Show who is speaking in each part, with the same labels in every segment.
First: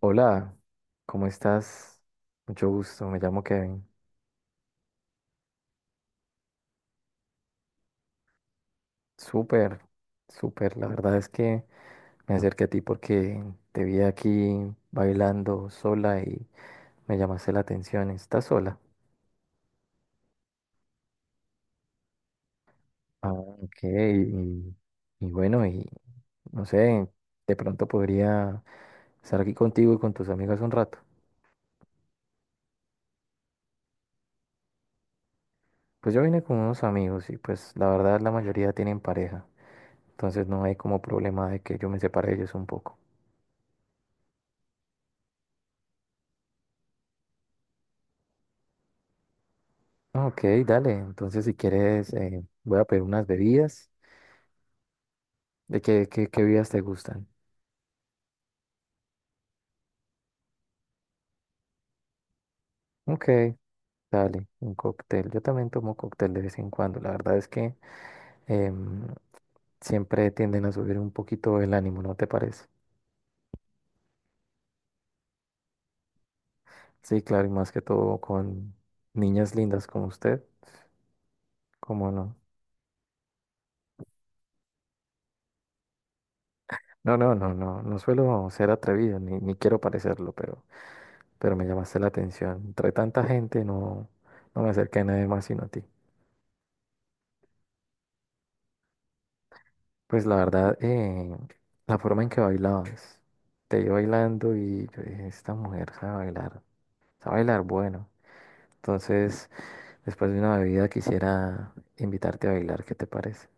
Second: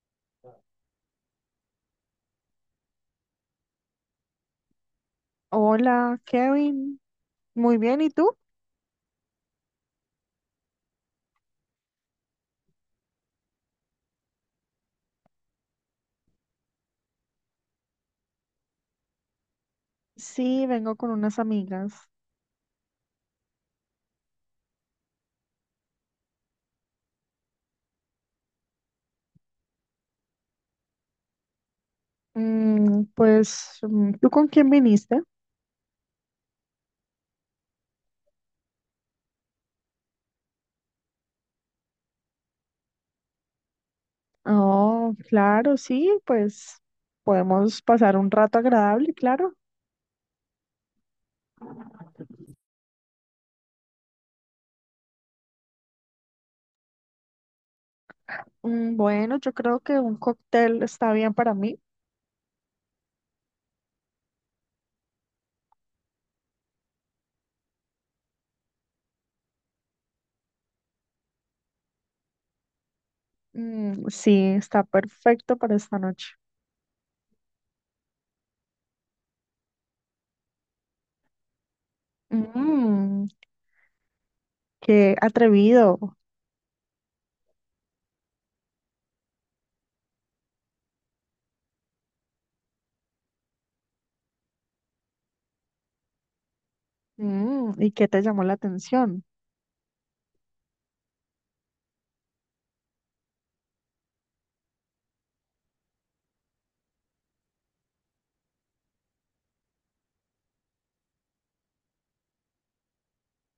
Speaker 1: Hola, ¿cómo estás? Mucho gusto, me llamo Kevin.
Speaker 2: Hola, Kevin. Muy bien, ¿y tú?
Speaker 1: Súper, súper. La verdad es que me acerqué a ti porque te vi aquí bailando sola y me llamaste la atención. ¿Estás sola?
Speaker 2: Sí, vengo con unas amigas.
Speaker 1: Ah, ok. Y bueno, y no sé, de pronto podría estar aquí contigo y con tus amigas un rato.
Speaker 2: ¿Tú con quién viniste?
Speaker 1: Pues yo vine con unos amigos y pues la verdad la mayoría tienen pareja. Entonces no hay como problema de que yo me separe de ellos un poco.
Speaker 2: Oh, claro, sí, pues podemos pasar un rato agradable, claro.
Speaker 1: Ah, ok, dale. Entonces, si quieres, voy a pedir unas bebidas. ¿De qué bebidas te gustan?
Speaker 2: Bueno, yo creo que un cóctel está bien para mí.
Speaker 1: Ok, dale, un cóctel. Yo también tomo cóctel de vez en cuando. La verdad es que em, siempre tienden a subir un poquito el ánimo, ¿no te parece?
Speaker 2: Mm, sí, está perfecto para esta noche.
Speaker 1: Sí, claro, y más que todo con niñas lindas como usted. ¿Cómo no?
Speaker 2: Mm, Qué atrevido.
Speaker 1: No, no, no, no. No suelo ser atrevido, ni quiero parecerlo, pero me llamaste la atención. Entre tanta gente, no, no me acerqué a nadie más sino a ti.
Speaker 2: ¿Y qué te llamó la atención?
Speaker 1: Pues la verdad, la forma en que bailabas, te vi bailando y yo dije, esta mujer sabe bailar bueno. Entonces, después de una bebida quisiera invitarte a bailar, ¿qué te parece?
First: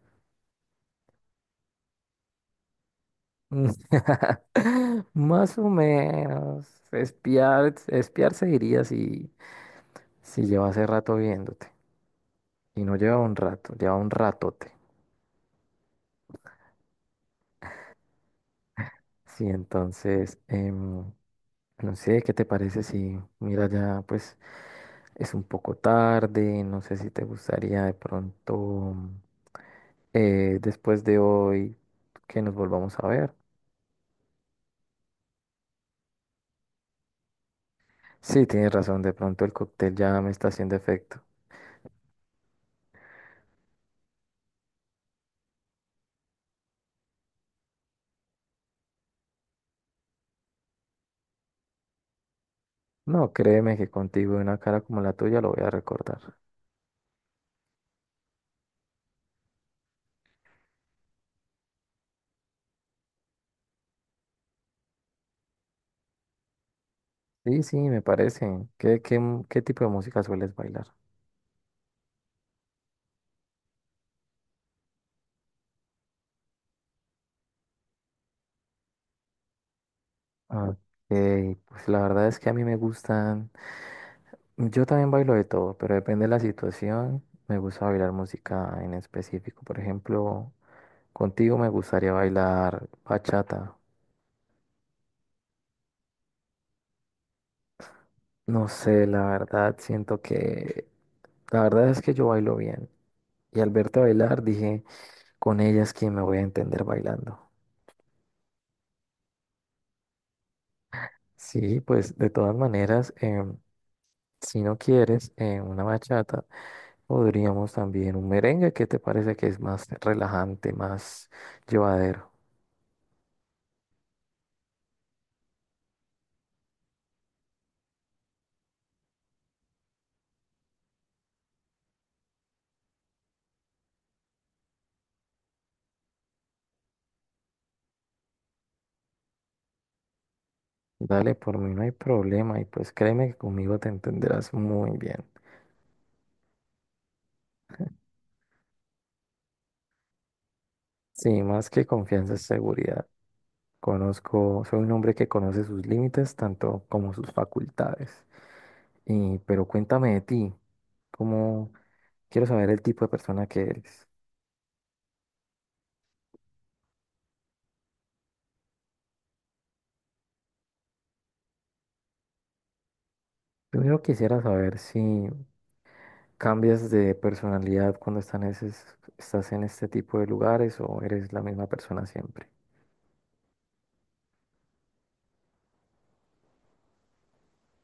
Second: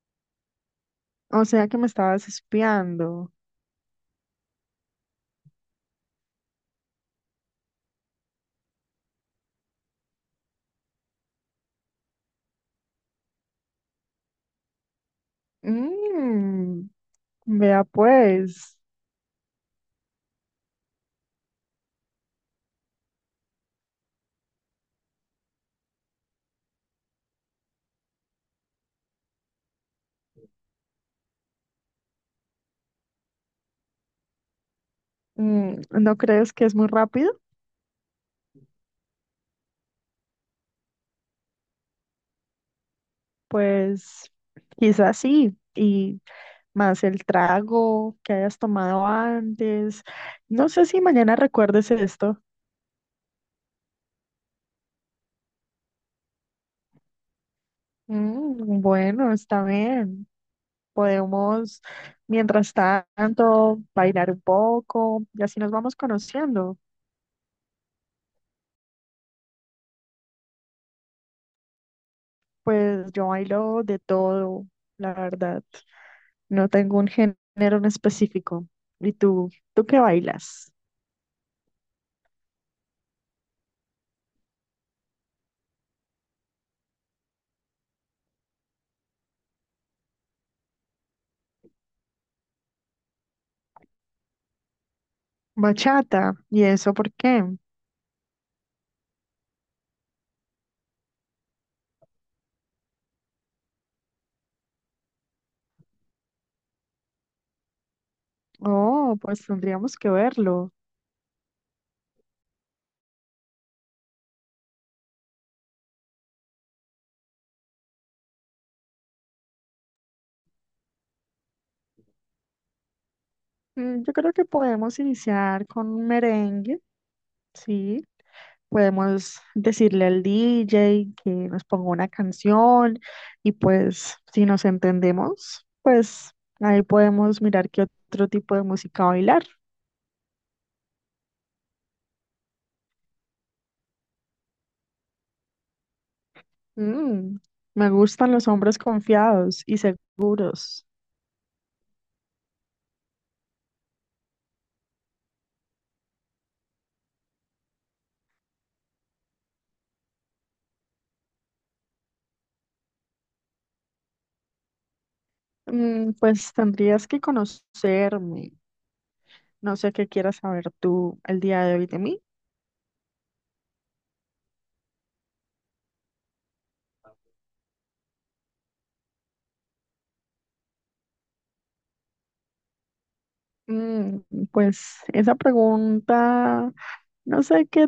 Speaker 2: O sea que me estabas espiando.
Speaker 1: Mm. Más o menos, espiar se diría si lleva hace rato viéndote. Y no lleva un rato, lleva un ratote.
Speaker 2: Mm. Vea, pues,
Speaker 1: Sí, entonces, no sé, ¿qué te parece si, mira, ya pues es un poco tarde, no sé si te gustaría de pronto después de hoy que nos volvamos a ver?
Speaker 2: ¿no crees que es muy rápido?
Speaker 1: Sí, tienes razón, de pronto el cóctel ya me está haciendo efecto.
Speaker 2: Pues quizás sí, y más el trago que hayas tomado antes. No sé si mañana recuerdes esto.
Speaker 1: No, créeme que contigo y una cara como la tuya lo voy a recordar.
Speaker 2: Bueno, está bien. Podemos, mientras tanto, bailar un poco y así nos vamos conociendo.
Speaker 1: Sí, sí, me parece. Qué tipo de música sueles bailar?
Speaker 2: Pues yo bailo de todo, la verdad. No tengo un género en específico. ¿Y tú? ¿Tú qué bailas?
Speaker 1: Ah, ok, pues la verdad es que a mí me gustan. Yo también bailo de todo, pero depende de la situación. Me gusta bailar música en específico. Por ejemplo, contigo me gustaría bailar bachata.
Speaker 2: Bachata, ¿y eso por qué?
Speaker 1: No sé, la verdad, siento que... La verdad es que yo bailo bien. Y al verte bailar dije, con ella es quien me voy a entender bailando.
Speaker 2: Oh, pues tendríamos que verlo.
Speaker 1: Sí, pues de todas maneras, si no quieres una bachata, podríamos también un merengue. ¿Qué te parece que es más relajante, más llevadero?
Speaker 2: Yo creo que podemos iniciar con un merengue, ¿sí? Podemos decirle al DJ que nos ponga una canción, y pues si nos entendemos, pues ahí podemos mirar qué otro tipo de música bailar.
Speaker 1: Dale, por mí no hay problema y pues créeme que conmigo te entenderás muy bien.
Speaker 2: Mm, me gustan los hombres confiados y seguros.
Speaker 1: Sí, más que confianza es seguridad. Conozco, soy un hombre que conoce sus límites tanto como sus facultades. Y, pero cuéntame de ti, cómo, quiero saber el tipo de persona que eres.
Speaker 2: Pues tendrías que conocerme. No sé qué quieras saber tú el día de hoy de mí.
Speaker 1: Primero quisiera saber si cambias de personalidad cuando estás en este tipo de lugares o eres la misma persona siempre.
Speaker 2: Mm, pues esa pregunta, no sé qué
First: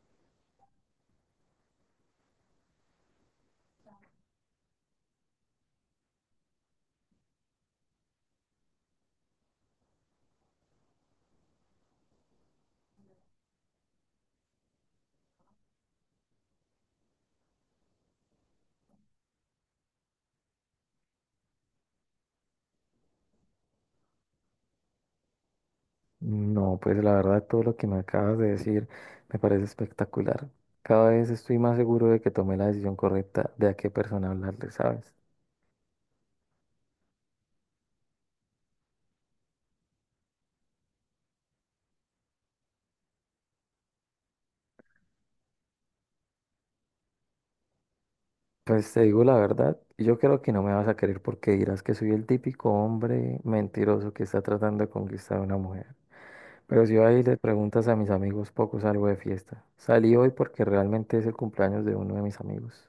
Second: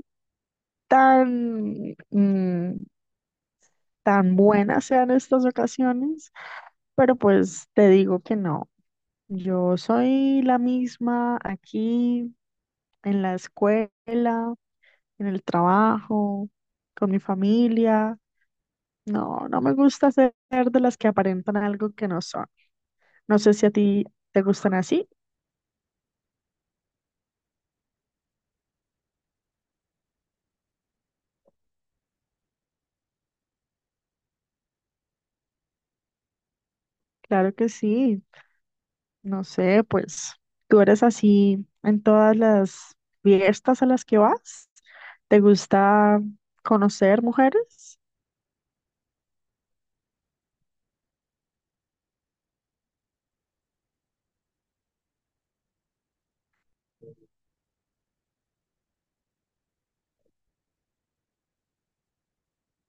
Speaker 2: tan, tan buena sea en estas ocasiones, pero pues te digo que no. Yo soy la misma aquí, en la escuela, en el trabajo, con mi familia. No, no me gusta ser de las que aparentan algo que no son. No sé si a ti te gustan así.
Speaker 1: No, pues la verdad todo lo que me acabas de decir me parece espectacular. Cada vez estoy más seguro de que tomé la decisión correcta de a qué persona hablarle, ¿sabes?
Speaker 2: Claro que sí. No sé, pues tú eres así en todas las fiestas a las que vas. ¿Te gusta conocer mujeres?
Speaker 1: Pues te digo la verdad, yo creo que no me vas a querer porque dirás que soy el típico hombre mentiroso que está tratando de conquistar a una mujer. Pero si ahí le preguntas a mis amigos, poco salgo de fiesta. Salí hoy porque realmente es el cumpleaños de uno de mis amigos.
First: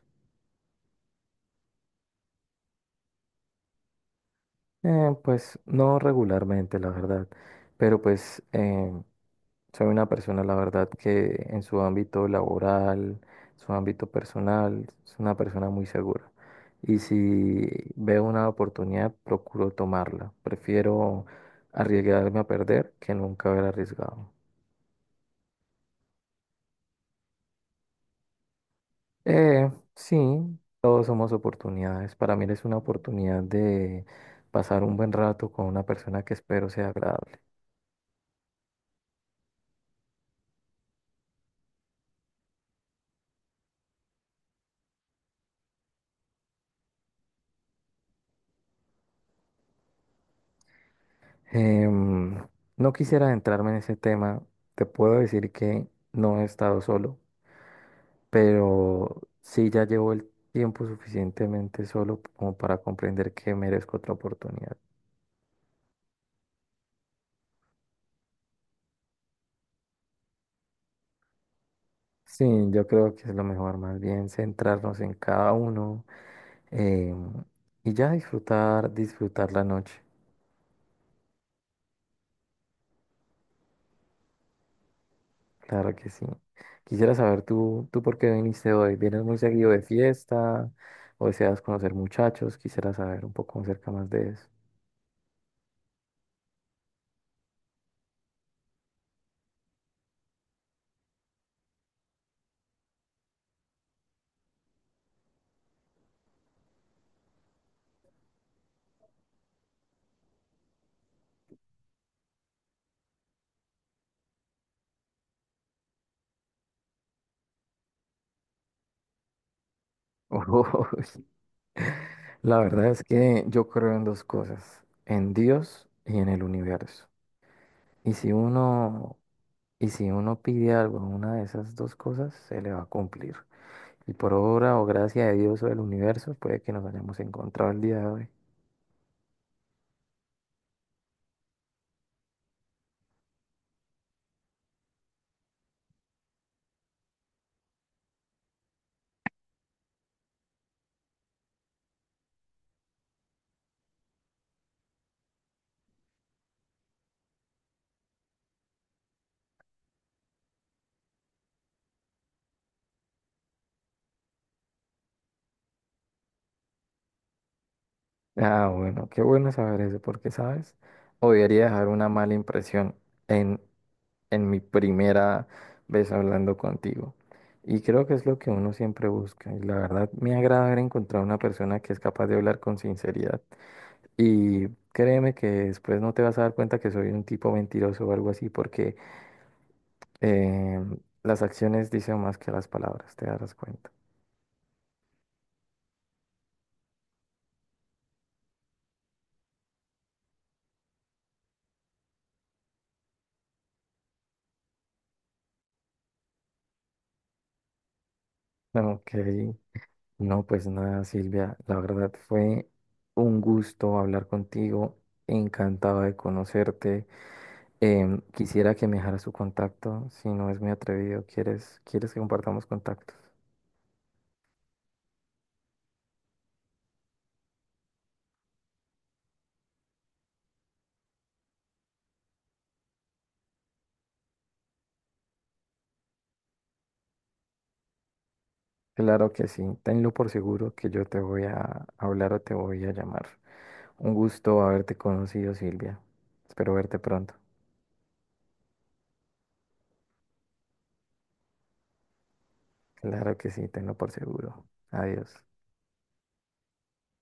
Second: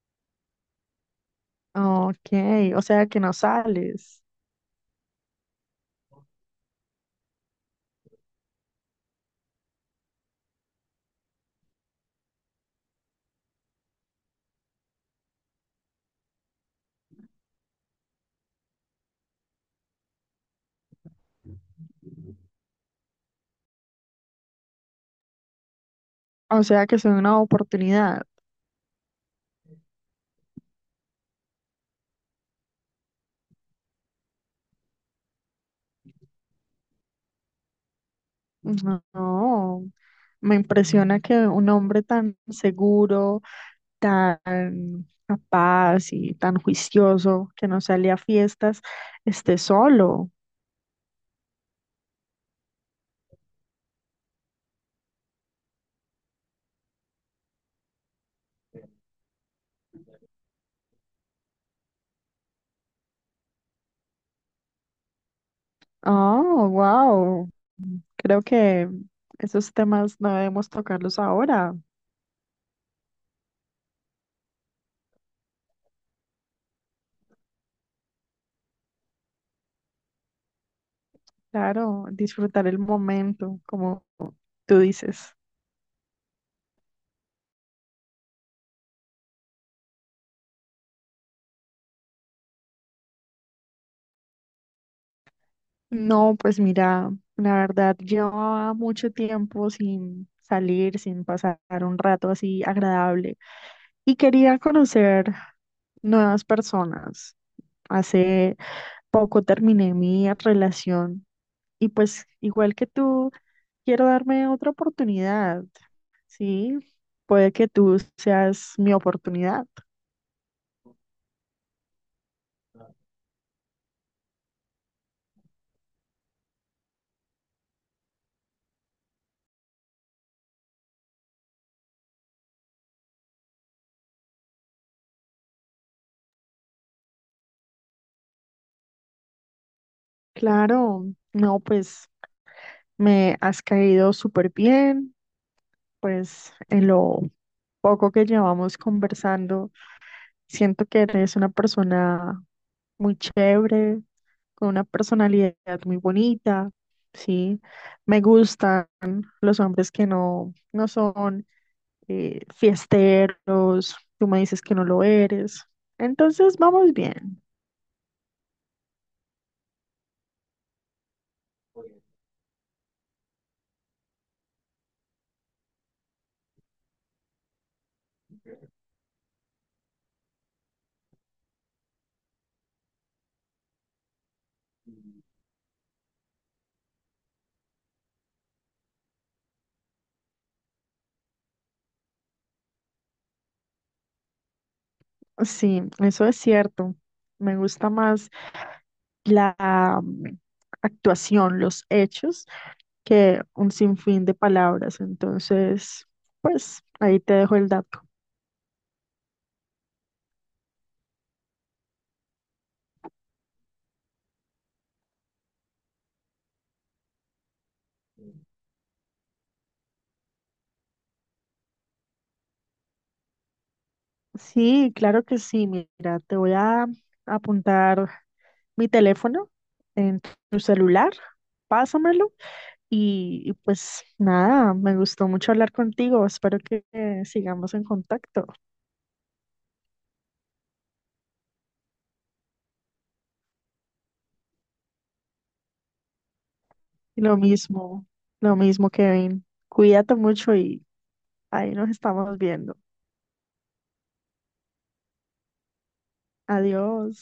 Speaker 2: Ok, o sea que no sales.
Speaker 1: Pues no regularmente, la verdad, pero pues soy una persona, la verdad, que en su ámbito laboral, su ámbito personal, es una persona muy segura. Y si veo una oportunidad, procuro tomarla. Prefiero arriesgarme a perder que nunca haber arriesgado.
Speaker 2: O sea que es una oportunidad.
Speaker 1: Sí, todos somos oportunidades. Para mí es una oportunidad de pasar un buen rato con una persona que espero sea agradable.
Speaker 2: No, no, me impresiona que un hombre tan seguro, tan capaz y tan juicioso que no sale a fiestas esté solo.
Speaker 1: Em, no quisiera adentrarme en ese tema. Te puedo decir que no he estado solo, pero sí ya llevo el tiempo suficientemente solo como para comprender que merezco otra oportunidad.
Speaker 2: Oh, wow. Creo que esos temas no debemos tocarlos ahora.
Speaker 1: Sí, yo creo que es lo mejor, más bien centrarnos en cada uno em, y ya disfrutar, disfrutar la noche.
Speaker 2: Claro, disfrutar el momento, como tú dices.
Speaker 1: Claro que sí. Quisiera saber tú por qué viniste hoy. ¿Vienes muy seguido de fiesta o deseas conocer muchachos? Quisiera saber un poco acerca más de eso.
Speaker 2: No, pues mira, la verdad llevaba mucho tiempo sin salir, sin pasar un rato así agradable, y quería conocer nuevas personas. Hace poco terminé mi relación y pues igual que tú, quiero darme otra oportunidad, ¿sí? Puede que tú seas mi oportunidad.
Speaker 1: Uy, la verdad es que yo creo en dos cosas, en Dios y en el universo. Y si uno, y si uno pide algo en una de esas dos cosas, se le va a cumplir. Y por obra o gracia de Dios o del universo, puede que nos hayamos encontrado el día de hoy.
Speaker 2: Claro, no, pues me has caído súper bien. Pues en lo poco que llevamos conversando, siento que eres una persona muy chévere, con una personalidad muy bonita, ¿sí? Me gustan los hombres que no, no son fiesteros, tú me dices que no lo eres. Entonces vamos bien.
Speaker 1: Ah, bueno, qué bueno saber eso, porque, ¿sabes? Odiaría dejar una mala impresión en en mi primera vez hablando contigo. Y creo que es lo que uno siempre busca. Y la verdad me agrada haber encontrado una persona que es capaz de hablar con sinceridad. Y créeme que después no te vas a dar cuenta que soy un tipo mentiroso o algo así, porque eh, las acciones dicen más que las palabras, te darás cuenta.
Speaker 2: Sí, eso es cierto. Me gusta más la actuación, los hechos que un sinfín de palabras. Entonces, pues ahí te dejo el dato.
Speaker 1: Ok, no, pues nada, Silvia, la verdad fue un gusto hablar contigo, encantado de conocerte. Quisiera que me dejara su contacto, si no es muy atrevido. Quieres que compartamos contactos?
Speaker 2: Sí, claro que sí. Mira, te voy a apuntar mi teléfono en tu celular. Pásamelo y, pues nada, me gustó mucho hablar contigo. Espero que sigamos en contacto.
Speaker 1: Claro que sí, tenlo por seguro que yo te voy a hablar o te voy a llamar. Un gusto haberte conocido, Silvia. Espero verte
Speaker 2: Y
Speaker 1: pronto.
Speaker 2: lo mismo, lo mismo, Kevin. Cuídate mucho y ahí nos estamos viendo.
Speaker 1: Claro que sí, tenlo por seguro. Adiós.
Speaker 2: Adiós.